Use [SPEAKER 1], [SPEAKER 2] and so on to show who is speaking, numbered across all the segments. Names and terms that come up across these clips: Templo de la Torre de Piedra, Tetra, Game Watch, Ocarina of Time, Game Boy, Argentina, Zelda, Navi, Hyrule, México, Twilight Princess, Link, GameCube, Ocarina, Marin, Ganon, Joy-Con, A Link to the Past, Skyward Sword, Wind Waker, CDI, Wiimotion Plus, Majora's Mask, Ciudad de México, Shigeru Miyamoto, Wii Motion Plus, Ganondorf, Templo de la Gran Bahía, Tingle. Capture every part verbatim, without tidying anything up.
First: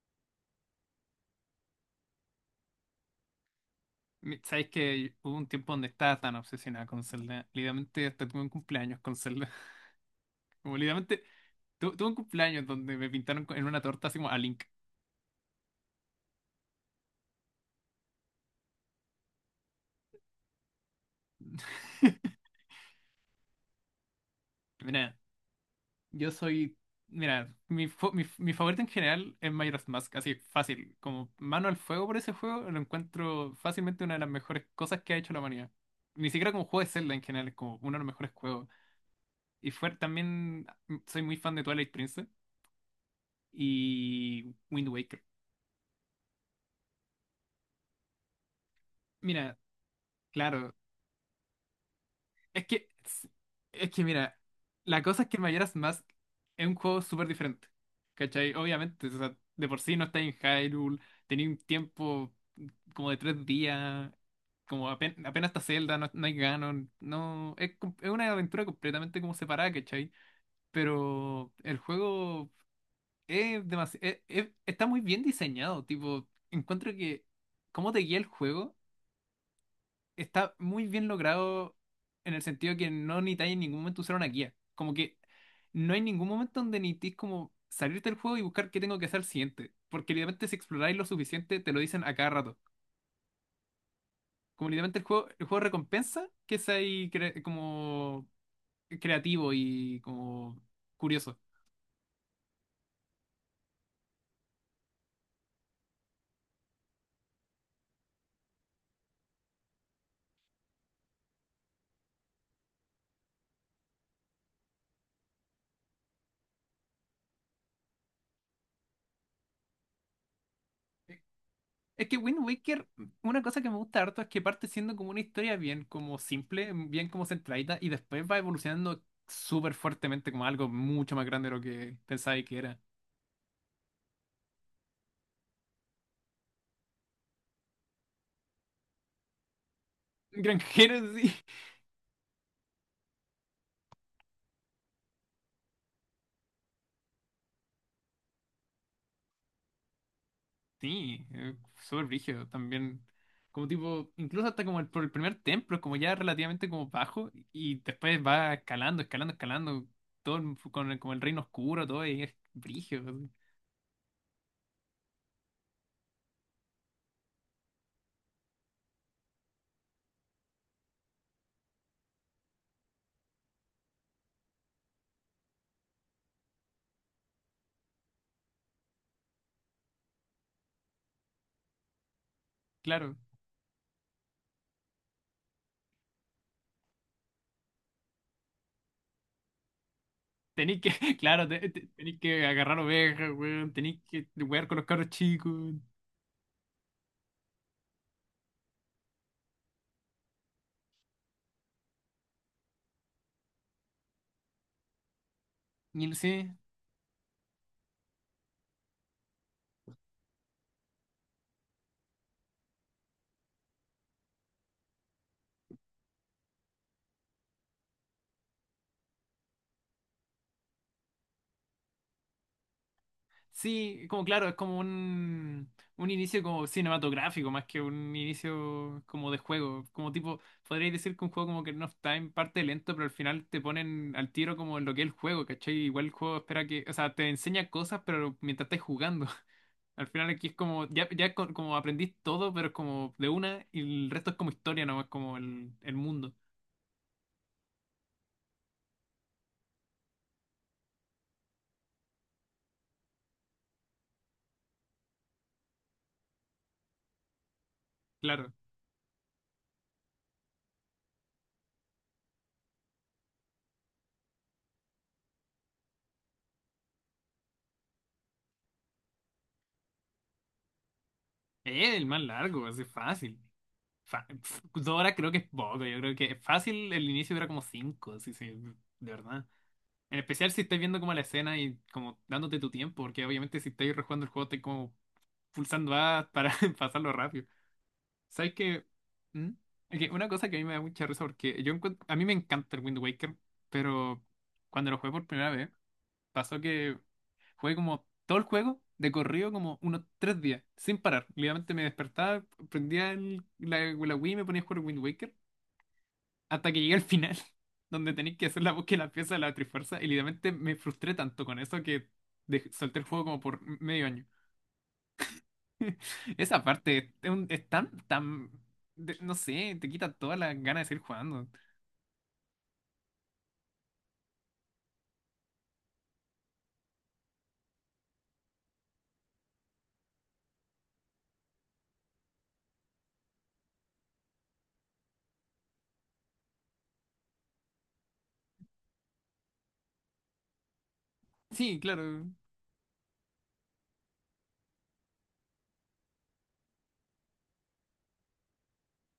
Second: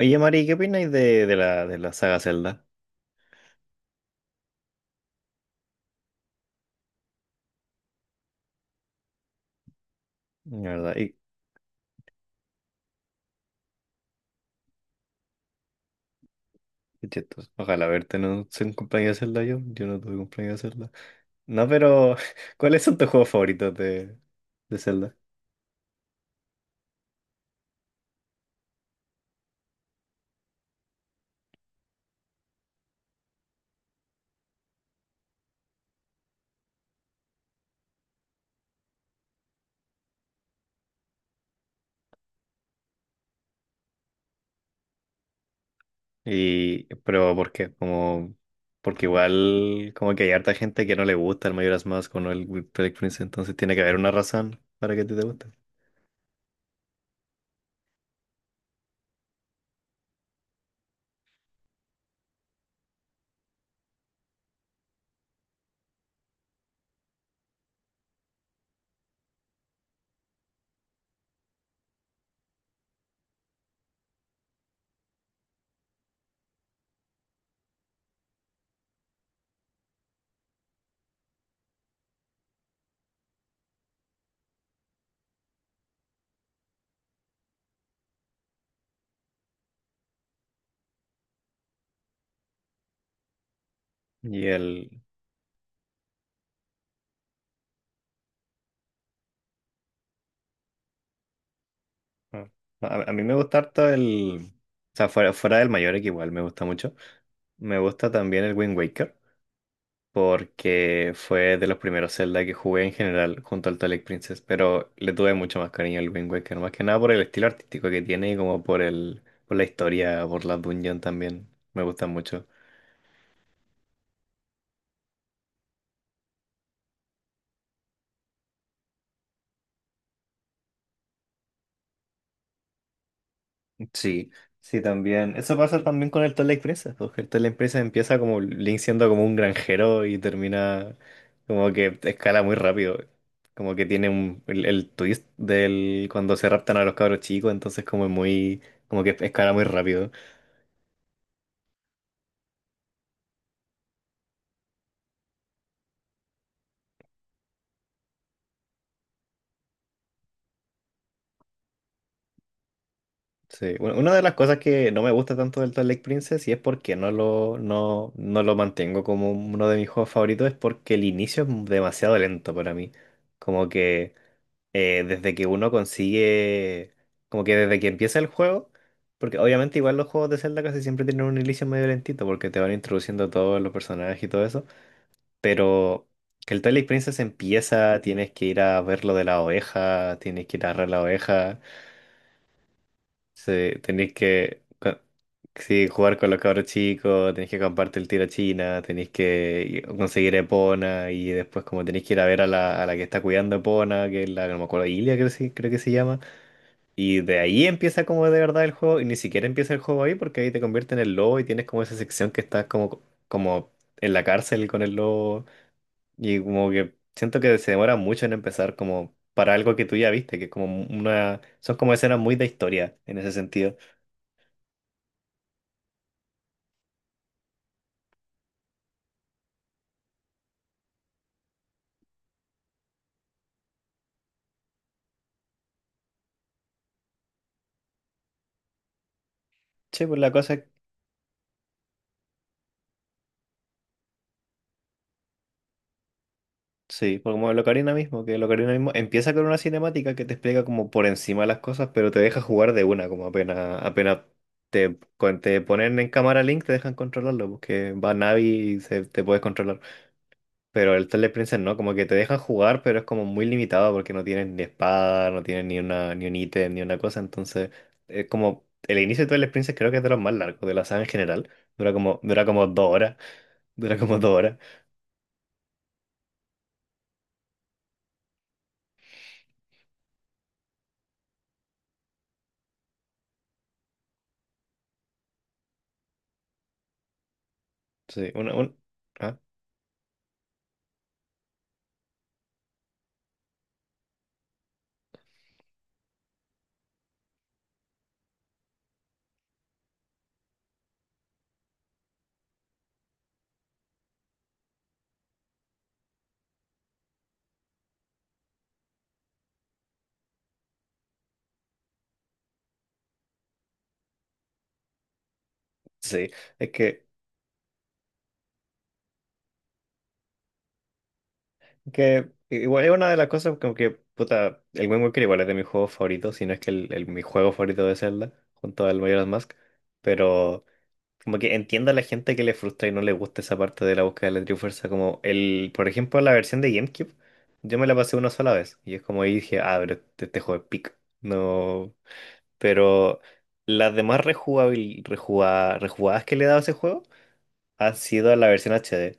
[SPEAKER 1] Oye, Mari, ¿qué opináis de, de la, de la saga Zelda?
[SPEAKER 2] Mi- Sabes que hubo un tiempo donde estaba tan obsesionada con Zelda. Literalmente hasta tuve un cumpleaños con Zelda.
[SPEAKER 1] La
[SPEAKER 2] Como
[SPEAKER 1] verdad, y
[SPEAKER 2] literalmente tu- tuve un cumpleaños donde me pintaron con- en una torta así como a Link.
[SPEAKER 1] qué chistoso. Ojalá verte en un, en un cumpleaños de Zelda yo. Yo no tuve cumpleaños de Zelda. No, pero ¿cuáles son tus juegos favoritos de, de Zelda?
[SPEAKER 2] Mira, yo soy. Mira, mi, fa- mi, mi favorito en general es Majora's Mask, así fácil. Como mano al fuego por ese juego, lo encuentro fácilmente una de las mejores cosas que ha hecho la humanidad. Ni siquiera como juego de Zelda en general, es como uno de los mejores juegos. Y fue, también soy muy fan de Twilight Princess y Wind Waker.
[SPEAKER 1] Y, pero ¿por qué? Como, porque
[SPEAKER 2] Mira,
[SPEAKER 1] igual como que hay harta
[SPEAKER 2] claro.
[SPEAKER 1] gente que no le gusta el Majora's Mask o no el
[SPEAKER 2] Es
[SPEAKER 1] Wind
[SPEAKER 2] que,
[SPEAKER 1] Waker Prince, entonces tiene que
[SPEAKER 2] es
[SPEAKER 1] haber
[SPEAKER 2] que
[SPEAKER 1] una
[SPEAKER 2] mira,
[SPEAKER 1] razón para que
[SPEAKER 2] la
[SPEAKER 1] a ti te
[SPEAKER 2] cosa es que el
[SPEAKER 1] guste.
[SPEAKER 2] Majora's Mask es un juego súper diferente, ¿cachai? Obviamente, o sea, de por sí no está en Hyrule, tenía un tiempo, mm, como de tres días, como apen- apenas, está Zelda, no, no hay Ganon, no, es, com- es una aventura completamente como separada, ¿cachai? Pero el juego es demasi- es- es- está muy bien diseñado, tipo, encuentro que cómo te guía el juego está muy bien logrado en el sentido que no necesitáis en ningún momento usar una guía. Como que no hay ningún momento donde necesitéis como salirte del juego y buscar qué tengo que hacer al siguiente. Porque literalmente si exploráis lo suficiente, te lo dicen a cada rato.
[SPEAKER 1] Y
[SPEAKER 2] Como
[SPEAKER 1] el...
[SPEAKER 2] literalmente el juego, el juego recompensa que seáis cre- como creativo y como curioso.
[SPEAKER 1] ah, A, a mí me gusta harto el... O sea, fuera, fuera del Mayor que igual me gusta mucho. Me gusta también el Wind Waker, porque fue de los primeros Zelda que jugué en general junto al Twilight Princess, pero le tuve mucho más cariño al Wind Waker, más que nada por el estilo artístico que tiene y como por el, por la historia, por la dungeon también, me gusta
[SPEAKER 2] Es que Wind
[SPEAKER 1] mucho.
[SPEAKER 2] Waker, una cosa que me gusta harto es que parte siendo como una historia bien como simple, bien como centradita, y después va evolucionando súper fuertemente como algo mucho más grande de lo que pensaba que era.
[SPEAKER 1] Sí, sí, también. Eso pasa también con el Twilight Princess, porque el Twilight Princess empieza como Link siendo como un granjero y termina
[SPEAKER 2] Granjero, sí.
[SPEAKER 1] como que escala muy rápido. Como que tiene un, el, el twist del cuando se raptan a los cabros chicos, entonces como es muy, como que escala muy rápido.
[SPEAKER 2] Sí, eh, súper brígido también. Como tipo, incluso hasta como el, por el primer templo, es como ya relativamente como bajo, y después va escalando, escalando, escalando, todo el- con el, como el reino oscuro, todo, y es brígido.
[SPEAKER 1] Sí, u- una de las cosas que no me gusta tanto del Twilight Princess y es porque no lo, no, no lo mantengo como uno de mis juegos favoritos es porque el inicio es demasiado lento para mí. Como que eh, desde que uno consigue, como que desde que empieza el juego, porque obviamente igual los juegos de Zelda casi siempre tienen un inicio medio lentito porque te van
[SPEAKER 2] Claro.
[SPEAKER 1] introduciendo todos los personajes y todo eso, pero que el Twilight Princess empieza, tienes que ir a ver lo de la oveja, tienes que ir a
[SPEAKER 2] Tenéis
[SPEAKER 1] agarrar
[SPEAKER 2] que,
[SPEAKER 1] la
[SPEAKER 2] claro,
[SPEAKER 1] oveja.
[SPEAKER 2] te- te- tenéis que agarrar ovejas,
[SPEAKER 1] Sí,
[SPEAKER 2] weón, tenéis
[SPEAKER 1] tenéis
[SPEAKER 2] que
[SPEAKER 1] que
[SPEAKER 2] jugar con los
[SPEAKER 1] co-
[SPEAKER 2] carros chicos.
[SPEAKER 1] sí, jugar con los cabros chicos, tenéis que compartir el tiro a China, tenéis que conseguir Epona y después como tenéis que ir a ver a la, a la que está cuidando Epona, que es la, no me acuerdo, Ilia creo, sí- creo que se
[SPEAKER 2] Y no
[SPEAKER 1] llama.
[SPEAKER 2] sé,
[SPEAKER 1] Y de ahí empieza como de verdad el juego y ni siquiera empieza el juego ahí porque ahí te convierte en el lobo y tienes como esa sección que estás como, como en la cárcel con el lobo y como que siento que se demora mucho en empezar como para algo que tú ya viste, que es como una... Son como escenas muy de historia en ese sentido.
[SPEAKER 2] sí, como claro, es como un, un inicio como cinematográfico, más que un inicio como de juego. Como tipo, podríais decir que un juego como que no está en parte lento, pero al final te ponen al tiro como en lo que es el juego, ¿cachai? Igual el juego espera que, o sea, te enseña cosas, pero mientras estás jugando.
[SPEAKER 1] Sí,
[SPEAKER 2] Al
[SPEAKER 1] pues
[SPEAKER 2] final
[SPEAKER 1] la
[SPEAKER 2] aquí
[SPEAKER 1] cosa,
[SPEAKER 2] es
[SPEAKER 1] es,
[SPEAKER 2] como, ya, ya co- como aprendís todo, pero es como de una, y el resto es como historia nomás, como el, el mundo.
[SPEAKER 1] sí, pues como el Ocarina mismo, que el Ocarina mismo empieza con una cinemática que te explica como por encima las cosas, pero te deja jugar de una, como apenas, apenas te, con- te ponen en cámara Link, te dejan controlarlo, porque va Navi
[SPEAKER 2] Claro.
[SPEAKER 1] y se, te puedes controlar. Pero el Twilight Princess no, como que te dejan jugar, pero es como muy limitado porque no tienes ni espada, no tienes ni una, ni un ítem, ni una cosa, entonces es como el inicio de Twilight Princess creo que es de los más largos de la saga en general, dura
[SPEAKER 2] Eh, el
[SPEAKER 1] como,
[SPEAKER 2] más
[SPEAKER 1] dura como
[SPEAKER 2] largo, así
[SPEAKER 1] dos horas,
[SPEAKER 2] fácil.
[SPEAKER 1] dura como
[SPEAKER 2] Fa-
[SPEAKER 1] dos horas,
[SPEAKER 2] pf, dos horas creo que es poco, yo creo que es fácil el inicio dura como cinco, sí, sí, de verdad. En especial si estás viendo como la escena y como dándote tu tiempo, porque obviamente si estás rejugando el juego estás como pulsando A para pasarlo rápido.
[SPEAKER 1] sí, una,
[SPEAKER 2] ¿Sabes
[SPEAKER 1] un,
[SPEAKER 2] qué?
[SPEAKER 1] ¿ah?
[SPEAKER 2] ¿Mm? Es que una cosa que a mí me da mucha risa porque yo encuent- a mí me encanta el Wind Waker, pero cuando lo jugué por primera vez, pasó que jugué como todo el juego de corrido como unos tres días, sin parar. Literalmente me despertaba, prendía el- la, la Wii y me ponía a jugar Wind Waker hasta que llegué al final, donde tenéis que hacer la búsqueda de la pieza de la Trifuerza. Y literalmente me frustré tanto con eso que dej- solté el juego como por medio año.
[SPEAKER 1] Sí,
[SPEAKER 2] Esa
[SPEAKER 1] es que,
[SPEAKER 2] parte es, un- es tan, tan, de- no sé, te quita todas las ganas de seguir jugando.
[SPEAKER 1] que igual es una de las cosas como que, puta, el Wind Waker igual es de mis juegos favoritos, si no es que el, el- mi juego favorito de Zelda, junto al Majora's Mask, pero como que entiendo a la gente que le frustra y no le gusta esa parte de la búsqueda de la Trifuerza, como el, por ejemplo, la versión de GameCube, yo me la pasé una sola vez, y es como ahí dije, ah, pero este, este juego es pic,
[SPEAKER 2] Sí,
[SPEAKER 1] no,
[SPEAKER 2] claro.
[SPEAKER 1] pero las demás rejugabil, rejuga- rejugadas que le he dado a ese juego, ha sido la versión H D.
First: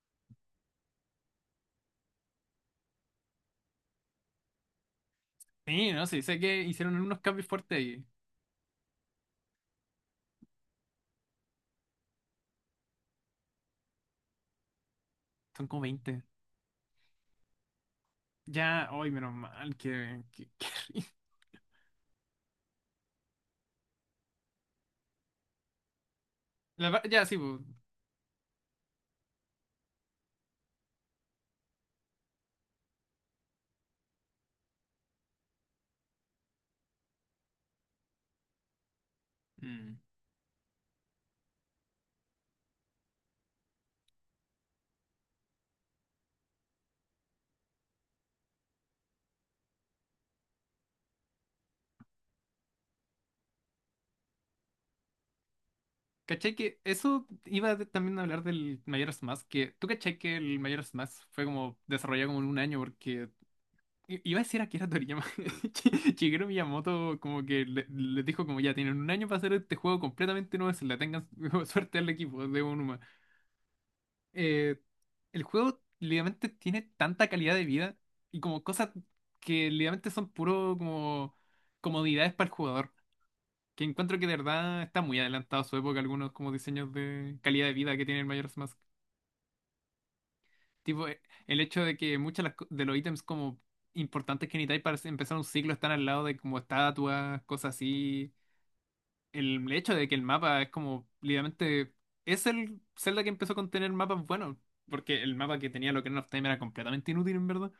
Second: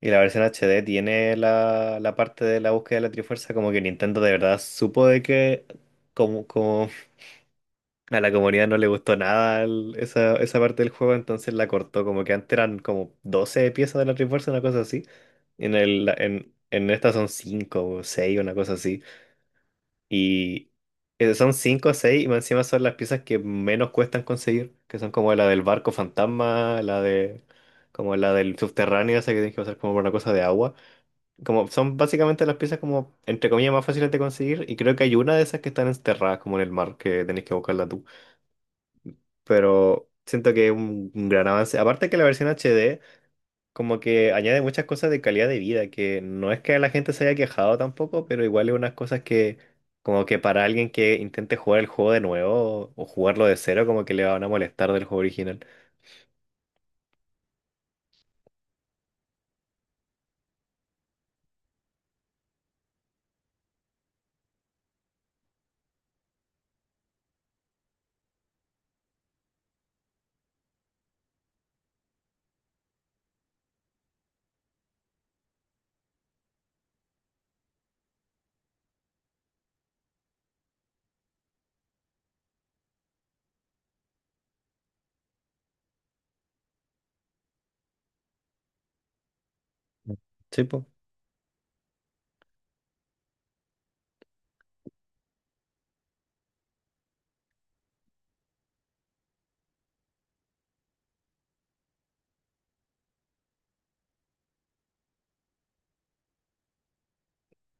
[SPEAKER 1] Y la versión H D tiene la, la parte de la búsqueda de la Trifuerza, como que Nintendo de verdad supo de que
[SPEAKER 2] Sí, no sé, sé
[SPEAKER 1] como,
[SPEAKER 2] que
[SPEAKER 1] como
[SPEAKER 2] hicieron unos cambios fuertes ahí.
[SPEAKER 1] a la comunidad no le gustó nada el- esa, esa parte del juego, entonces la cortó, como que antes eran como doce piezas de la Trifuerza, una cosa así.
[SPEAKER 2] Son
[SPEAKER 1] En
[SPEAKER 2] como
[SPEAKER 1] el,
[SPEAKER 2] veinte.
[SPEAKER 1] en, en esta son cinco o seis una cosa
[SPEAKER 2] Ya,
[SPEAKER 1] así.
[SPEAKER 2] hoy menos mal que, que, que
[SPEAKER 1] Y eh, son cinco o seis, y más encima son las piezas que menos cuestan conseguir, que son como la del barco fantasma,
[SPEAKER 2] La
[SPEAKER 1] la
[SPEAKER 2] va- ya, sí,
[SPEAKER 1] de
[SPEAKER 2] bu-
[SPEAKER 1] como la del subterráneo, esa que tienes que pasar como por una cosa de agua. Como son básicamente las piezas como entre comillas más fáciles de conseguir, y creo que hay una de esas que están enterradas como en el mar, que tenés que buscarla tú.
[SPEAKER 2] mm.
[SPEAKER 1] Pero siento que es un, un gran avance. Aparte que la versión H D como que añade muchas cosas de calidad de vida, que no es que la gente se haya quejado tampoco, pero igual es unas cosas que como que para alguien que intente jugar el juego de nuevo o jugarlo de cero, como que le van a molestar del juego original.
[SPEAKER 2] ¿Cachai que eso iba de- también a hablar del Majora's Mask? Que, ¿tú cachai que el Majora's Mask fue como desarrollado como en un año? Porque i- iba a decir a Akira Toriyama. Shi- Shigeru Miyamoto como que le- les dijo como ya tienen un año para hacer este juego completamente nuevo, se la tengan suerte al equipo de Onuma. Eh, el juego literalmente tiene tanta calidad de vida y como cosas que literalmente son puro como comodidades para el jugador. Que encuentro que de verdad está muy adelantado a su época algunos como diseños de calidad de vida que tiene el Majora's Mask.
[SPEAKER 1] Sí, pues.
[SPEAKER 2] Tipo, eh, el hecho de que muchos de los ítems como importantes que necesitáis para empezar un ciclo están al lado de como estatuas, cosas así. El hecho de que el mapa es como, literalmente, es el Zelda que empezó con tener mapas buenos. Porque el mapa que tenía lo que of Time era completamente inútil, en verdad.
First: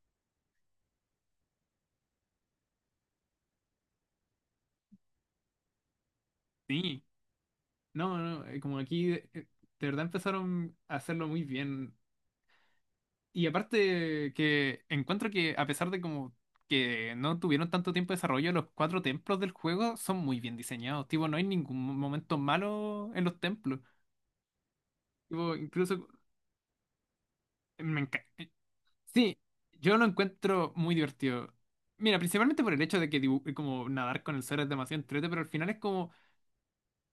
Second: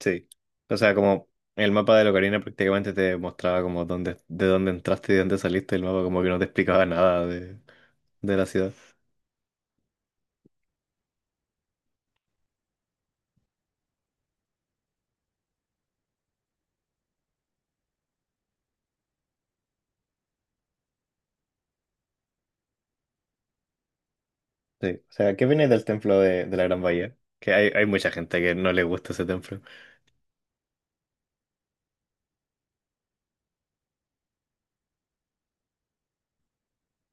[SPEAKER 1] Sí. O sea, como el mapa de la Ocarina prácticamente te mostraba como dónde, de dónde entraste y de dónde saliste, el mapa como que no te explicaba
[SPEAKER 2] Sí.
[SPEAKER 1] nada de,
[SPEAKER 2] No,
[SPEAKER 1] de
[SPEAKER 2] no,
[SPEAKER 1] la
[SPEAKER 2] eh,
[SPEAKER 1] ciudad.
[SPEAKER 2] como aquí, eh, de verdad empezaron a hacerlo muy bien. Y aparte que encuentro que a pesar de como que no tuvieron tanto tiempo de desarrollo, los cuatro templos del juego son muy bien diseñados. Tipo, no hay ningún mo- momento malo en los templos.
[SPEAKER 1] Sí. O sea, ¿qué
[SPEAKER 2] Tipo,
[SPEAKER 1] viene del
[SPEAKER 2] incluso
[SPEAKER 1] templo de, de la Gran Bahía? Que hay, hay
[SPEAKER 2] me
[SPEAKER 1] mucha
[SPEAKER 2] encanta.
[SPEAKER 1] gente que no le gusta ese
[SPEAKER 2] Sí,
[SPEAKER 1] templo.
[SPEAKER 2] yo lo encuentro muy divertido. Mira, principalmente por el hecho de que dibu- como nadar con el suelo es demasiado entrete, pero al final es como.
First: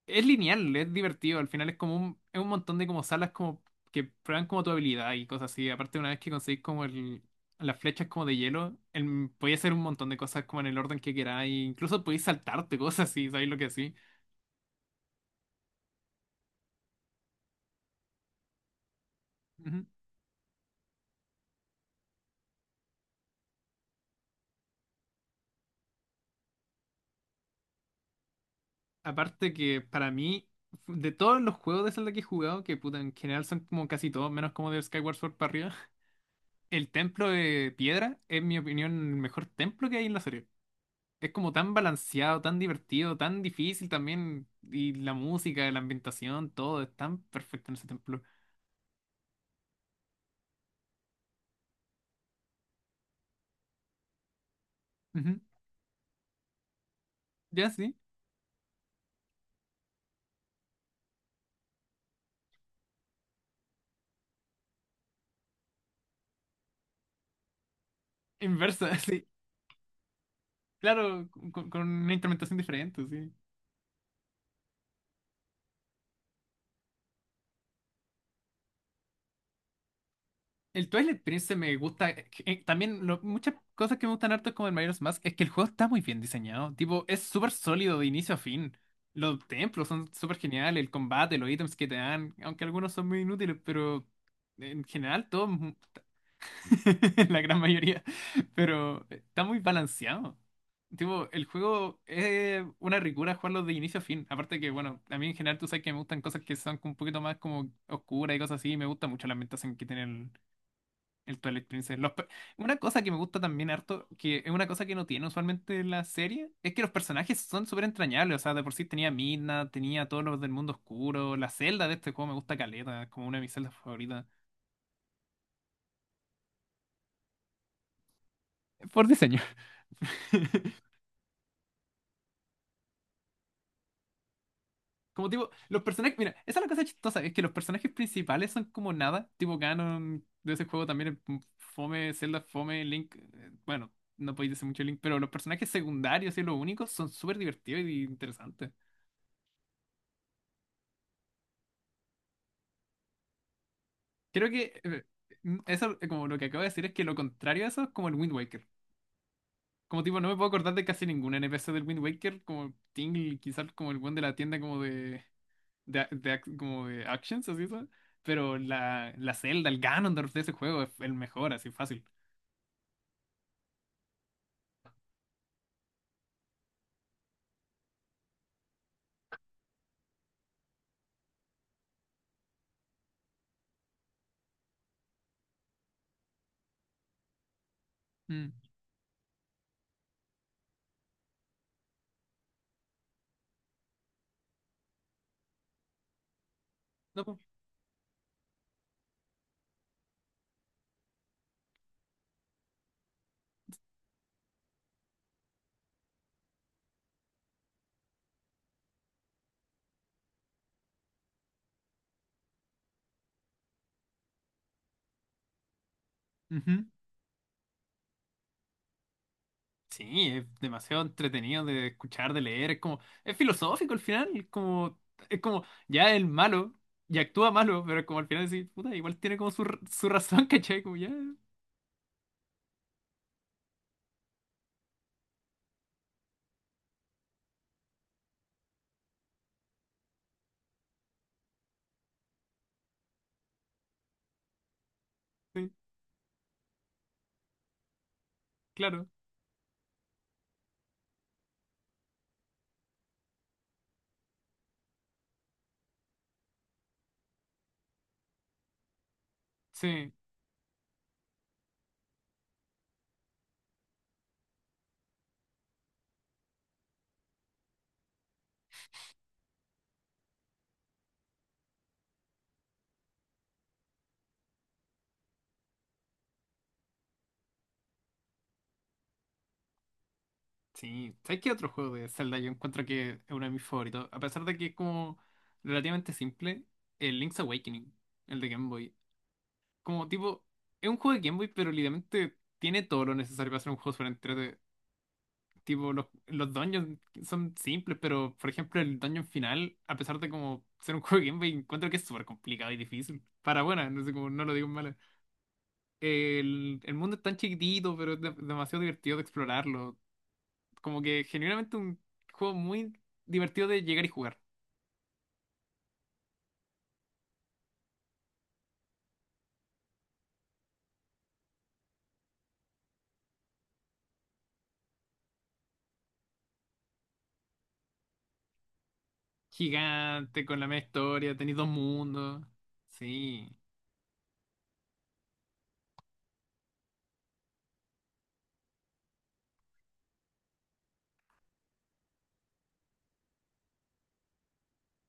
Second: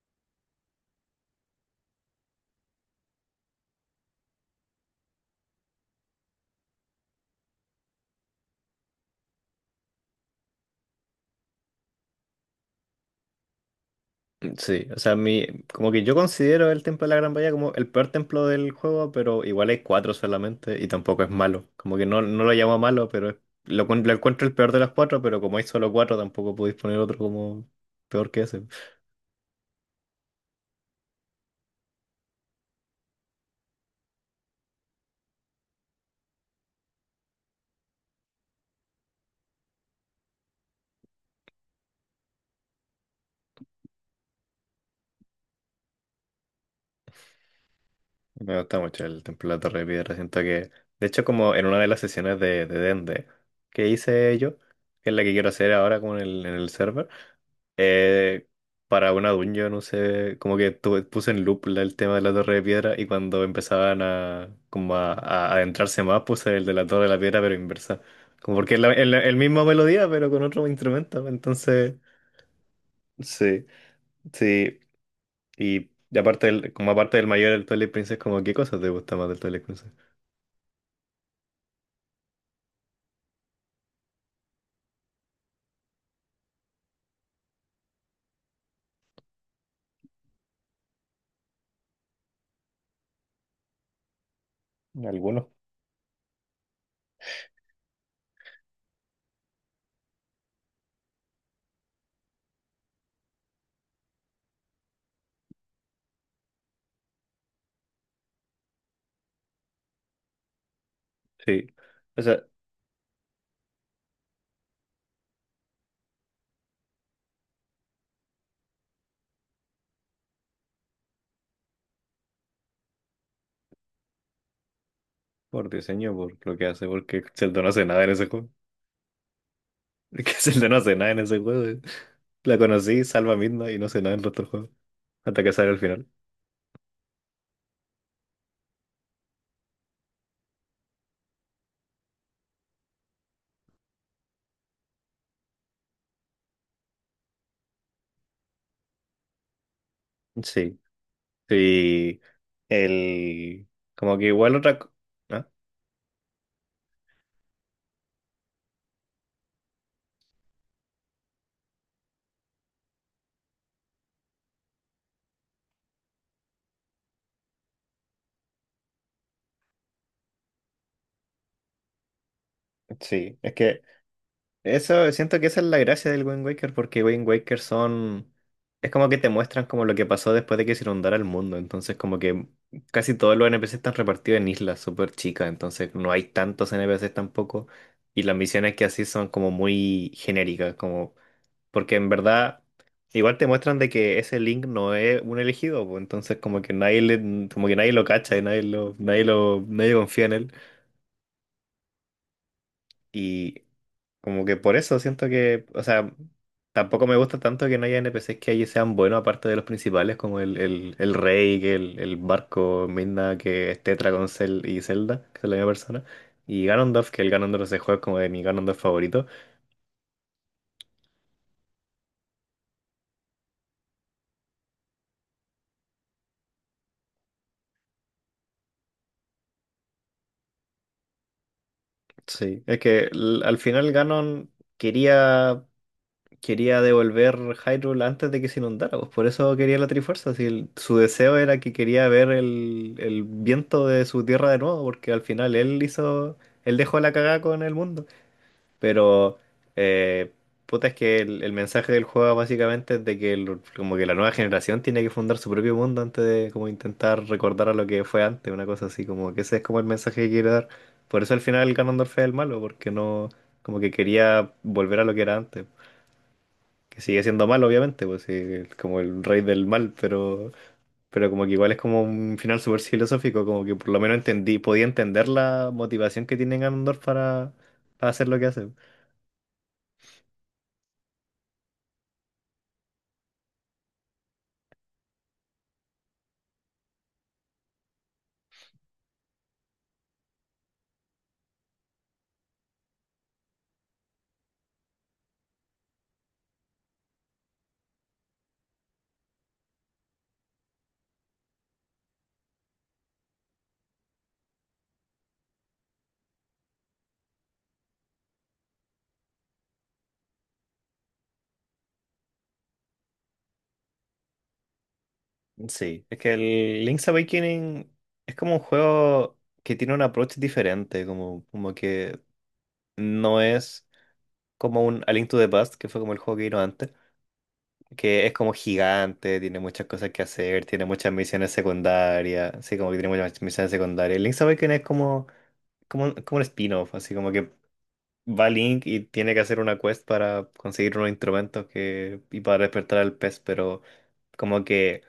[SPEAKER 2] Es lineal, es divertido. Al final es como un, es un montón de como salas como que prueban como tu habilidad y cosas así. Aparte, una vez que conseguís como el, las flechas como de hielo, el, podéis hacer un montón de cosas como en el orden que queráis. Incluso podéis saltarte cosas así, ¿sabéis lo que sí?
[SPEAKER 1] Sí, o sea, mi, como que yo considero el Templo de la Gran Bahía como el peor templo del juego, pero igual hay
[SPEAKER 2] Ujú.
[SPEAKER 1] cuatro solamente y tampoco es malo. Como que no, no lo llamo malo, pero es- lo, cuen- lo encuentro el peor de las cuatro, pero como hay solo cuatro, tampoco podéis poner otro como peor que ese.
[SPEAKER 2] Aparte que para mí, de todos los juegos de Zelda que he jugado, que puta, en general son como casi todos, menos como de Skyward Sword para arriba, el templo de piedra es, en mi opinión, el mejor templo que hay en la serie. Es como tan balanceado, tan divertido, tan difícil también. Y la música, la ambientación, todo es tan perfecto en ese templo.
[SPEAKER 1] Me gusta mucho el Templo de la Torre de Piedra. Siento que, de hecho, como en una de las sesiones de, de Dende que hice yo, que es la que
[SPEAKER 2] Ujú.
[SPEAKER 1] quiero hacer ahora con el, en el server,
[SPEAKER 2] Ya, sí.
[SPEAKER 1] eh, para una dungeon, no sé, como que tuve- puse en loop la- el tema de la Torre de Piedra y cuando empezaban a, como a, a adentrarse más, puse el de la Torre de la Piedra, pero inversa. Como porque es la,
[SPEAKER 2] Inversa,
[SPEAKER 1] es la-
[SPEAKER 2] sí.
[SPEAKER 1] el mismo melodía, pero con otro instrumento.
[SPEAKER 2] Claro, con, con
[SPEAKER 1] Entonces,
[SPEAKER 2] una instrumentación diferente, sí.
[SPEAKER 1] sí, sí. Y, y aparte del, como aparte del mayor del Twilight Princess, como, ¿qué cosas te gusta más del Twilight Princess?
[SPEAKER 2] El Twilight Prince me gusta. Eh, eh, también lo- muchas cosas que me gustan harto como el Majora's Mask es que el juego está muy bien diseñado. Tipo, es súper sólido de inicio a fin. Los templos son súper geniales, el combate, los ítems que te dan, aunque algunos son muy inútiles, pero en general
[SPEAKER 1] Algunos,
[SPEAKER 2] todo la gran mayoría, pero está muy balanceado. Tipo, el juego es una ricura jugarlo de inicio a fin. Aparte que, bueno, a mí en general tú sabes que me gustan cosas que son un poquito más como oscuras y cosas así, y me gusta mucho la ambientación que tiene el, el Twilight
[SPEAKER 1] sí.
[SPEAKER 2] Princess. Los
[SPEAKER 1] O
[SPEAKER 2] pe-
[SPEAKER 1] sea,
[SPEAKER 2] una cosa que me gusta también harto, que es una cosa que no tiene usualmente la serie, es que los personajes son súper entrañables. O sea, de por sí tenía Midna, tenía a todos los del mundo oscuro, la celda de este juego me gusta caleta, es como una de mis celdas favoritas.
[SPEAKER 1] por diseño, por lo que hace, porque Zelda no hace nada en ese juego.
[SPEAKER 2] Por diseño.
[SPEAKER 1] Es que Zelda no hace nada en ese juego. eh. La conocí, salva a y no hace nada en el otro juego.
[SPEAKER 2] Como
[SPEAKER 1] Hasta
[SPEAKER 2] tipo,
[SPEAKER 1] que sale al
[SPEAKER 2] los
[SPEAKER 1] final.
[SPEAKER 2] personajes, mira, esa es la cosa chistosa, es que los personajes principales son como nada, tipo Ganon de ese juego también es fome, Zelda es fome, Link, eh, bueno, no podéis decir mucho Link, pero los personajes secundarios y los únicos son súper divertidos y interesantes.
[SPEAKER 1] Sí. Sí. El. Como que
[SPEAKER 2] Creo
[SPEAKER 1] igual otra.
[SPEAKER 2] que
[SPEAKER 1] co-
[SPEAKER 2] eh,
[SPEAKER 1] ¿Ah?
[SPEAKER 2] eso, eh, como lo que acabo de decir, es que lo contrario a eso es como el Wind Waker. Como tipo, no me puedo acordar de casi ningún N P C del Wind Waker, como Tingle, quizás como el buen de la tienda como de de, ac- de ac- como de actions, así son. Pero la, la Zelda, el Ganondorf de ese juego es el mejor, así fácil.
[SPEAKER 1] Sí. Es que Eso, siento que esa es la gracia del Wind Waker, porque Wind Waker son... Es como que te muestran como lo que pasó después de que se inundara el mundo, entonces como que casi todos los N P Cs están repartidos en islas súper chicas, entonces no hay tantos N P Cs tampoco, y las
[SPEAKER 2] Mm.
[SPEAKER 1] misiones que así son como muy genéricas, como... Porque en verdad igual te muestran de que ese Link no es un elegido, pues, entonces como que nadie
[SPEAKER 2] No, po.
[SPEAKER 1] le- como que nadie lo cacha y nadie lo, nadie lo, nadie confía en él. Y como que por eso siento que, o sea, tampoco me gusta tanto que no haya N P Cs que allí sean buenos, aparte de los principales, como el, el, el rey, que el, el barco, Midna, que es Tetra con Cel y Zelda, que son la misma persona. Y
[SPEAKER 2] Ujú.
[SPEAKER 1] Ganondorf, que el Ganondorf de ese juego es como de mi Ganondorf favorito.
[SPEAKER 2] Sí, es demasiado entretenido de escuchar, de leer, es como, es filosófico al final, es como, es como, ya el malo, y actúa malo, pero es como al final decís, puta, igual tiene como su, r- su razón, ¿cachai? Como ya,
[SPEAKER 1] Sí, es que l- al final Ganon quería quería devolver Hyrule antes de que se inundara, pues por eso quería la Trifuerza. Si el- su deseo era que quería ver el, el viento de su tierra de nuevo, porque al final
[SPEAKER 2] sí,
[SPEAKER 1] él hizo, él dejó la cagada con el mundo.
[SPEAKER 2] claro,
[SPEAKER 1] Pero, eh, puta, es que el, el mensaje del juego básicamente es de que el- como que la nueva generación tiene que fundar su propio mundo antes de como intentar recordar a lo que fue antes, una cosa así, como que ese es como el
[SPEAKER 2] sí,
[SPEAKER 1] mensaje que quiere dar. Por eso al final Ganondorf es el malo, porque no, como que quería volver a lo que era antes que sigue siendo mal, obviamente, pues sí, es como el rey del mal, pero, pero como que igual es como un final súper filosófico, como que por lo menos entendí, podía entender la motivación que tiene Ganondorf para, para hacer lo que hace.
[SPEAKER 2] sí. ¿Sabes qué otro juego de Zelda yo encuentro que es uno de mis favoritos? A pesar de que es como relativamente simple, el Link's Awakening, el de Game Boy. Como tipo, es un juego de Game Boy, pero literalmente tiene todo lo necesario para ser un juego súper entrete. Tipo, los, los dungeons son simples, pero por ejemplo, el dungeon final, a pesar de como ser un juego de Game Boy, encuentro que es súper complicado y difícil. Para buena, no sé cómo, no lo digo en mala. El, el mundo es tan chiquitito, pero es de- demasiado divertido de explorarlo. Como que genuinamente un juego muy divertido de llegar y jugar.
[SPEAKER 1] Sí, es que el Link's Awakening es como un juego que tiene un approach diferente, como, como que no es como un A Link to the Past, que fue como el juego que vino antes, que es como gigante, tiene muchas cosas que
[SPEAKER 2] Gigante, con
[SPEAKER 1] hacer,
[SPEAKER 2] la misma
[SPEAKER 1] tiene muchas
[SPEAKER 2] historia,
[SPEAKER 1] misiones
[SPEAKER 2] tenéis dos mundos.
[SPEAKER 1] secundarias, sí, como que tiene muchas
[SPEAKER 2] Sí.
[SPEAKER 1] misiones secundarias. El Link's Awakening es como como, un- como un spin-off, así como que va Link y tiene que hacer una quest para conseguir unos instrumentos que, y para despertar al pez, pero como que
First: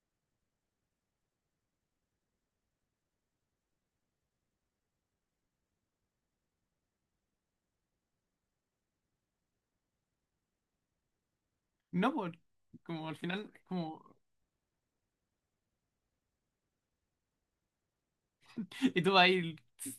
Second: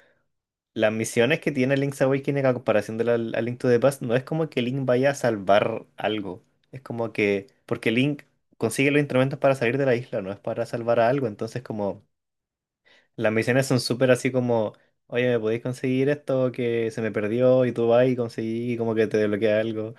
[SPEAKER 1] las misiones que tiene Link's Awakening a comparación de la, a Link to the Past no es como que Link vaya a salvar algo, es como que, porque Link consigue los instrumentos para salir de la isla, no es para salvar a algo, entonces como
[SPEAKER 2] No, por como al
[SPEAKER 1] las
[SPEAKER 2] final,
[SPEAKER 1] misiones son súper
[SPEAKER 2] como
[SPEAKER 1] así como... Oye, ¿me podéis conseguir esto que se me perdió? Y tú vas y conseguí, y como
[SPEAKER 2] Y
[SPEAKER 1] que
[SPEAKER 2] tú
[SPEAKER 1] te
[SPEAKER 2] vas ahí.
[SPEAKER 1] desbloquea algo.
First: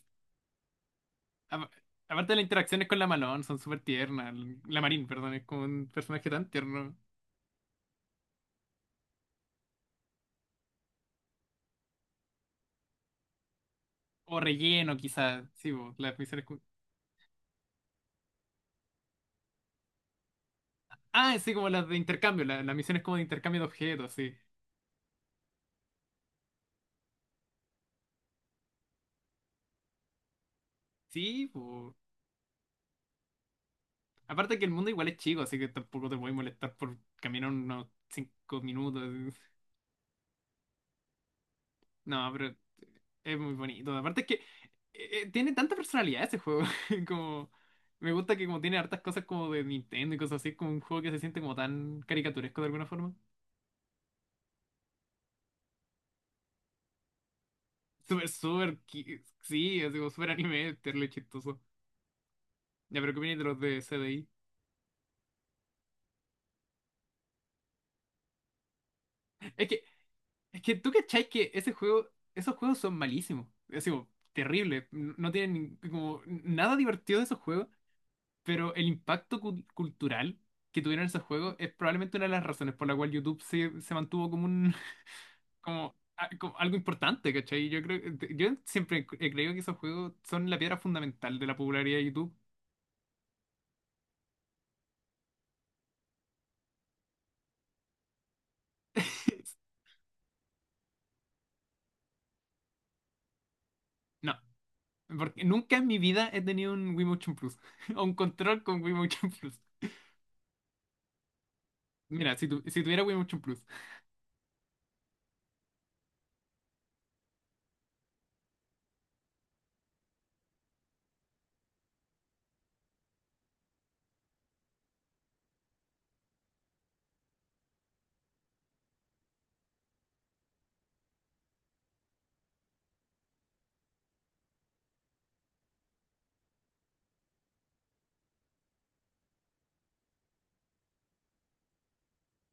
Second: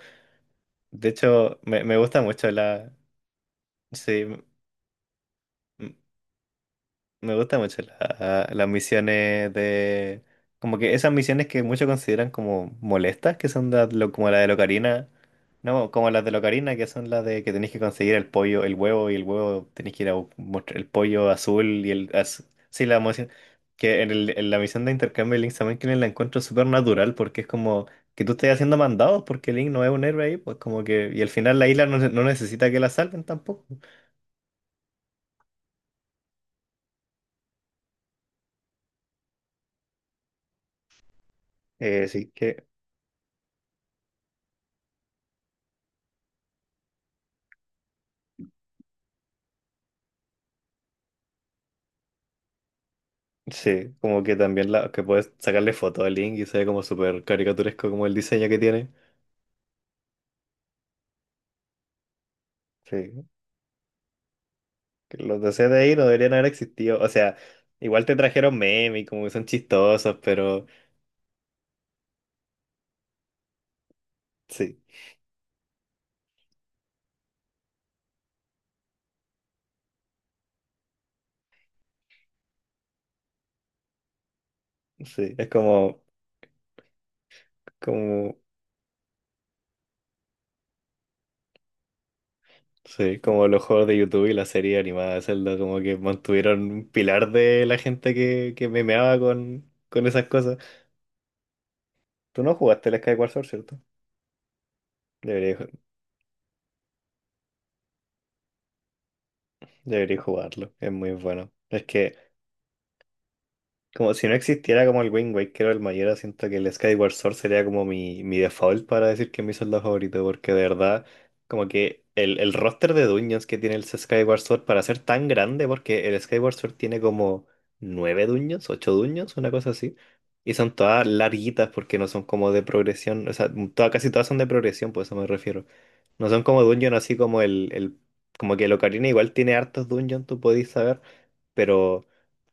[SPEAKER 1] De hecho,
[SPEAKER 2] a-
[SPEAKER 1] me, me gusta
[SPEAKER 2] Aparte de las
[SPEAKER 1] mucho
[SPEAKER 2] interacciones
[SPEAKER 1] la,
[SPEAKER 2] con la Malone, son súper
[SPEAKER 1] sí,
[SPEAKER 2] tiernas.
[SPEAKER 1] m-
[SPEAKER 2] La Marín, perdón, es como un
[SPEAKER 1] m-
[SPEAKER 2] personaje tan tierno.
[SPEAKER 1] me gusta mucho la- las misiones de... Como que esas misiones que muchos consideran como molestas, que son las lo- como
[SPEAKER 2] O
[SPEAKER 1] la de
[SPEAKER 2] relleno,
[SPEAKER 1] Locarina,
[SPEAKER 2] quizás. Sí,
[SPEAKER 1] no,
[SPEAKER 2] po,
[SPEAKER 1] como
[SPEAKER 2] las
[SPEAKER 1] las de
[SPEAKER 2] misiones. como-
[SPEAKER 1] Locarina, que son las de que tenéis que conseguir el pollo, el huevo, y el huevo tenéis que ir a bu- mostrar el pollo
[SPEAKER 2] Ah, sí,
[SPEAKER 1] azul
[SPEAKER 2] como las
[SPEAKER 1] y
[SPEAKER 2] de
[SPEAKER 1] el... az-
[SPEAKER 2] intercambio. La- las
[SPEAKER 1] sí, la
[SPEAKER 2] misiones como de
[SPEAKER 1] misión...
[SPEAKER 2] intercambio de
[SPEAKER 1] Que en,
[SPEAKER 2] objetos, sí.
[SPEAKER 1] el- en la misión de intercambio de Link también que la encuentro súper natural, porque es como que tú estés haciendo mandados, porque Link no es un héroe ahí, pues como que... Y al
[SPEAKER 2] Sí,
[SPEAKER 1] final la isla
[SPEAKER 2] po.
[SPEAKER 1] no, no necesita que la salven tampoco.
[SPEAKER 2] Aparte que el mundo igual es chico, así que tampoco te voy a molestar por caminar unos cinco minutos.
[SPEAKER 1] Eh, sí,
[SPEAKER 2] No, pero
[SPEAKER 1] que...
[SPEAKER 2] es muy bonito. Aparte es que eh, eh, tiene tanta personalidad ese juego. Como me gusta que como tiene hartas cosas como de Nintendo y cosas así, es como un juego que se siente como tan caricaturesco de alguna forma.
[SPEAKER 1] Sí, como que también la, que puedes sacarle foto al Link y se ve como súper caricaturesco como el
[SPEAKER 2] Súper,
[SPEAKER 1] diseño que
[SPEAKER 2] súper,
[SPEAKER 1] tiene.
[SPEAKER 2] qui- sí, es como súper anime, terrible chistoso. Ya, pero ¿qué
[SPEAKER 1] Sí,
[SPEAKER 2] opinas de los de C D I?
[SPEAKER 1] que los de C CDI no deberían haber existido. O sea, igual te trajeron memes y como que son
[SPEAKER 2] Es que,
[SPEAKER 1] chistosos,
[SPEAKER 2] es
[SPEAKER 1] pero
[SPEAKER 2] que tú cachai que ese juego, esos juegos son malísimos. Es como
[SPEAKER 1] sí,
[SPEAKER 2] terrible. No no tienen ni- como nada divertido de esos juegos. Pero el impacto cul- cultural que tuvieron esos juegos es probablemente una de las razones por la cual YouTube se, se mantuvo como un
[SPEAKER 1] sí, es
[SPEAKER 2] como,
[SPEAKER 1] como,
[SPEAKER 2] a- como algo importante, ¿cachai? Yo creo,
[SPEAKER 1] como,
[SPEAKER 2] yo siempre he creído que esos juegos son la piedra fundamental de la popularidad de YouTube.
[SPEAKER 1] sí, como los juegos de YouTube y la serie animada de Zelda, como que mantuvieron un pilar de la gente que, que memeaba con, con esas cosas. Tú no jugaste el Skyward Sword, ¿cierto?
[SPEAKER 2] No, porque
[SPEAKER 1] Debería,
[SPEAKER 2] nunca en mi vida he tenido un Wiimotion Plus o un control con Wiimotion Plus.
[SPEAKER 1] debería jugarlo, es muy bueno. Es que
[SPEAKER 2] Mira, si, tu- si tuviera Wiimotion Plus.
[SPEAKER 1] como si no existiera como el Wind Waker o el Majora, siento que el Skyward Sword sería como mi, mi default para decir que es mi soldado favorito, porque de verdad, como que el, el roster de dungeons que tiene el Skyward Sword para ser tan grande, porque el Skyward Sword tiene como nueve dungeons, ocho dungeons, una cosa así, y son todas larguitas porque no son como de progresión, o sea, todas, casi todas son de progresión, por eso me refiero. No son como dungeons así como el, el como que el Ocarina igual tiene hartos dungeons, tú podís saber, pero...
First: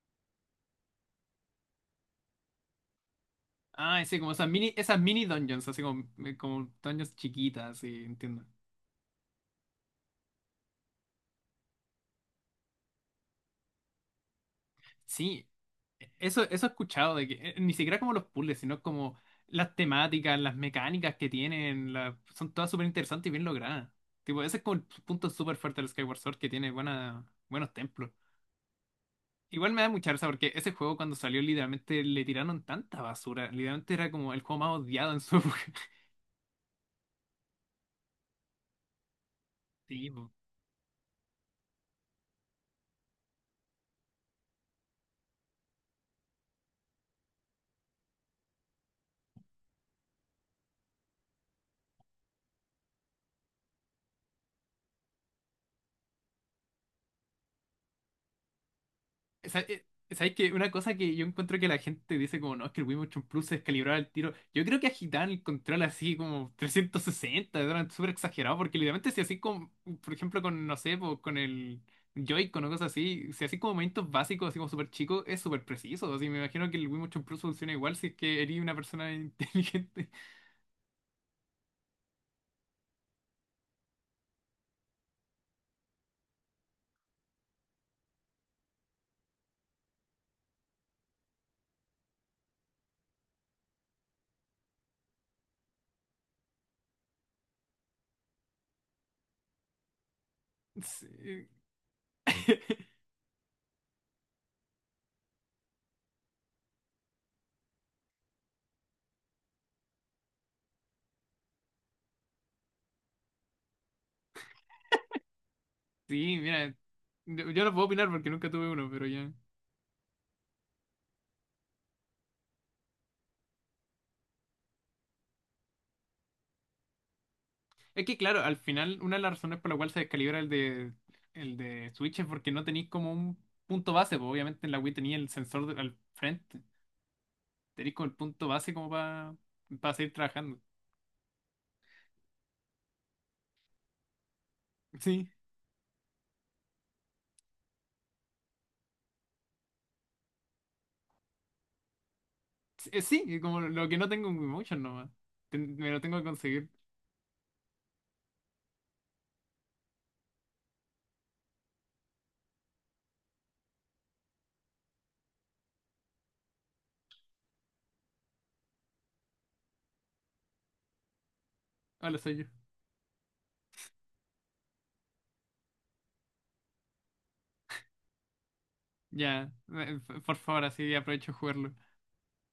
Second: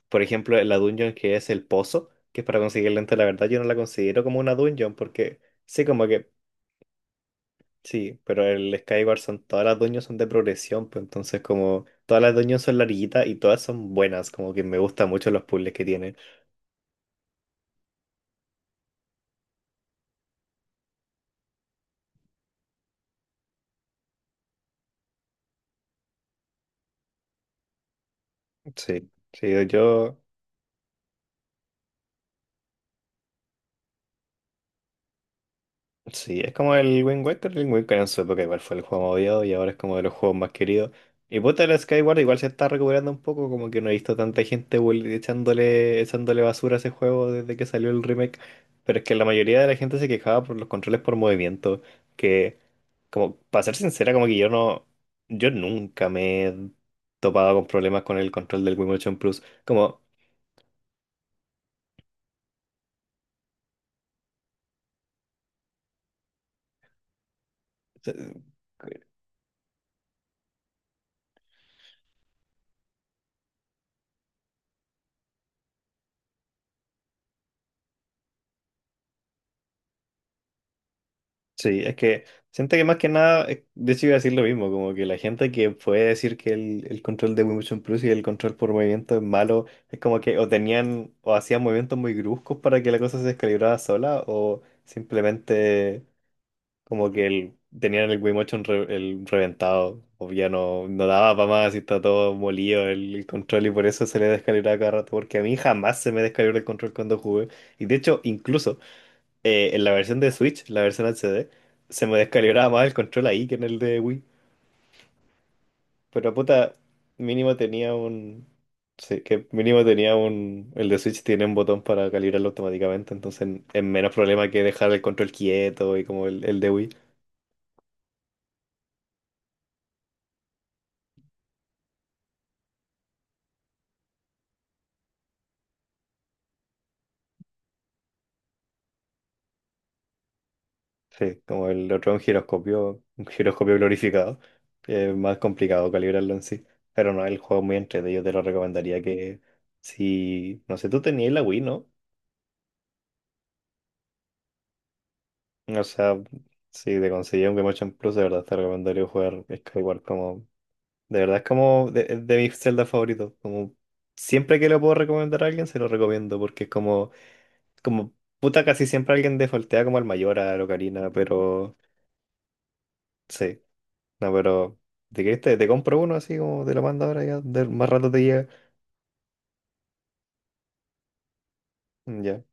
[SPEAKER 1] Por ejemplo, la dungeon que es el pozo, que es para conseguir el lente de la verdad, yo no la
[SPEAKER 2] Ah, sí,
[SPEAKER 1] considero
[SPEAKER 2] como
[SPEAKER 1] como
[SPEAKER 2] esas
[SPEAKER 1] una
[SPEAKER 2] mini,
[SPEAKER 1] dungeon
[SPEAKER 2] esas mini
[SPEAKER 1] porque
[SPEAKER 2] dungeons, así
[SPEAKER 1] sí,
[SPEAKER 2] como,
[SPEAKER 1] como que
[SPEAKER 2] como dungeons chiquitas, sí,
[SPEAKER 1] sí, pero
[SPEAKER 2] entiendo.
[SPEAKER 1] el Skyward son todas las dungeons son de progresión, pues entonces como todas las dungeons son larguitas y todas son buenas, como que me gustan mucho los
[SPEAKER 2] Sí.
[SPEAKER 1] puzzles que tienen.
[SPEAKER 2] Eso, eso he escuchado, de que eh, ni siquiera como los puzzles, sino como las temáticas, las mecánicas que tienen, la- son todas súper interesantes y bien logradas. Tipo, ese es como el punto súper fuerte del Skyward Sword, que tiene buena, buenos templos.
[SPEAKER 1] Sí, sí,
[SPEAKER 2] Igual me da mucha
[SPEAKER 1] yo
[SPEAKER 2] risa porque ese juego cuando salió literalmente le tiraron tanta basura. Literalmente era como el juego más odiado en su época.
[SPEAKER 1] sí, es como el Wind Waker. El Wind Waker en su época igual fue el juego más odiado y ahora es como de
[SPEAKER 2] Sí.
[SPEAKER 1] los juegos más queridos. Y puta, el Skyward igual se está recuperando un poco, como que no he visto tanta gente vol- echándole, echándole basura a ese juego desde que salió el remake. Pero es que la mayoría de la gente se quejaba por los controles por movimiento, que, como, para ser sincera, como que yo no, yo nunca me he topado con problemas con el control del Wii Motion Plus.
[SPEAKER 2] Sa- eh,
[SPEAKER 1] Como,
[SPEAKER 2] ¿Sabes qué? Una cosa que yo encuentro que la gente dice como, no, es que el Wii Motion Plus se descalibraba el tiro. Yo creo que agitaban el control así como trescientos sesenta eran súper exagerado porque literalmente si así como, por ejemplo, con, no sé, po, con el Joy-Con o cosas así, si así como movimientos básicos, así como súper chicos, es súper preciso. Así me imagino que el Wii Motion Plus funciona igual si es que eres una persona inteligente.
[SPEAKER 1] sí, es que siento que más que nada, eh, de hecho iba a decir lo mismo, como que la gente que puede decir que el, el control de Wii Motion Plus y el control por movimiento es malo, es como que o tenían o hacían movimientos muy bruscos para que la cosa se descalibrara sola o simplemente como que el- tenían el Wii Motion re- el reventado, o ya no, no daba para
[SPEAKER 2] Sí,
[SPEAKER 1] más y está todo molido el, el control y por eso se le descalibraba cada rato, porque a mí jamás se me descalibró el control cuando jugué. Y de hecho, incluso eh, en la versión de Switch, la versión H D, se me descalibraba más el control ahí que en el de Wii. Pero
[SPEAKER 2] sí, mira,
[SPEAKER 1] puta,
[SPEAKER 2] yo,
[SPEAKER 1] mínimo
[SPEAKER 2] yo no puedo
[SPEAKER 1] tenía
[SPEAKER 2] opinar porque
[SPEAKER 1] un...
[SPEAKER 2] nunca tuve uno, pero
[SPEAKER 1] Sí,
[SPEAKER 2] ya.
[SPEAKER 1] que mínimo tenía un... El de Switch tiene un botón para calibrarlo automáticamente, entonces es menos problema que dejar el control quieto y como el, el de Wii.
[SPEAKER 2] Es que claro, al final una de las razones por la cual se descalibra el de, el de Switch es porque no tenéis como un punto base, pues obviamente en la Wii tenía el sensor de- al frente, tenéis como el punto base como para seguir trabajando.
[SPEAKER 1] Sí, como el otro es un giroscopio, un giroscopio glorificado. Es
[SPEAKER 2] Sí,
[SPEAKER 1] más complicado calibrarlo en sí. Pero no, el juego es muy entretenido, yo te lo recomendaría que... Si... No sé, tú tenías la Wii, ¿no?
[SPEAKER 2] sí, sí, como lo que no tengo en Wii Motion nomás, Ten-
[SPEAKER 1] O
[SPEAKER 2] me lo tengo
[SPEAKER 1] sea,
[SPEAKER 2] que conseguir.
[SPEAKER 1] si te conseguí un Game Watch en Plus, de verdad te recomendaría jugar Skyward como... De verdad es como de, de mis Zelda favoritos. Como siempre que lo puedo recomendar a alguien, se lo recomiendo, porque es como... Como puta, casi siempre alguien defaultea como al mayor, a la Ocarina, pero...
[SPEAKER 2] Hola, soy yo.
[SPEAKER 1] Sí, no, pero... ¿De qué te, te compro uno así como te lo mando ahora ya? De- más rato te llega.
[SPEAKER 2] Ya, eh, por favor, así aprovecho de jugarlo.
[SPEAKER 1] Ya.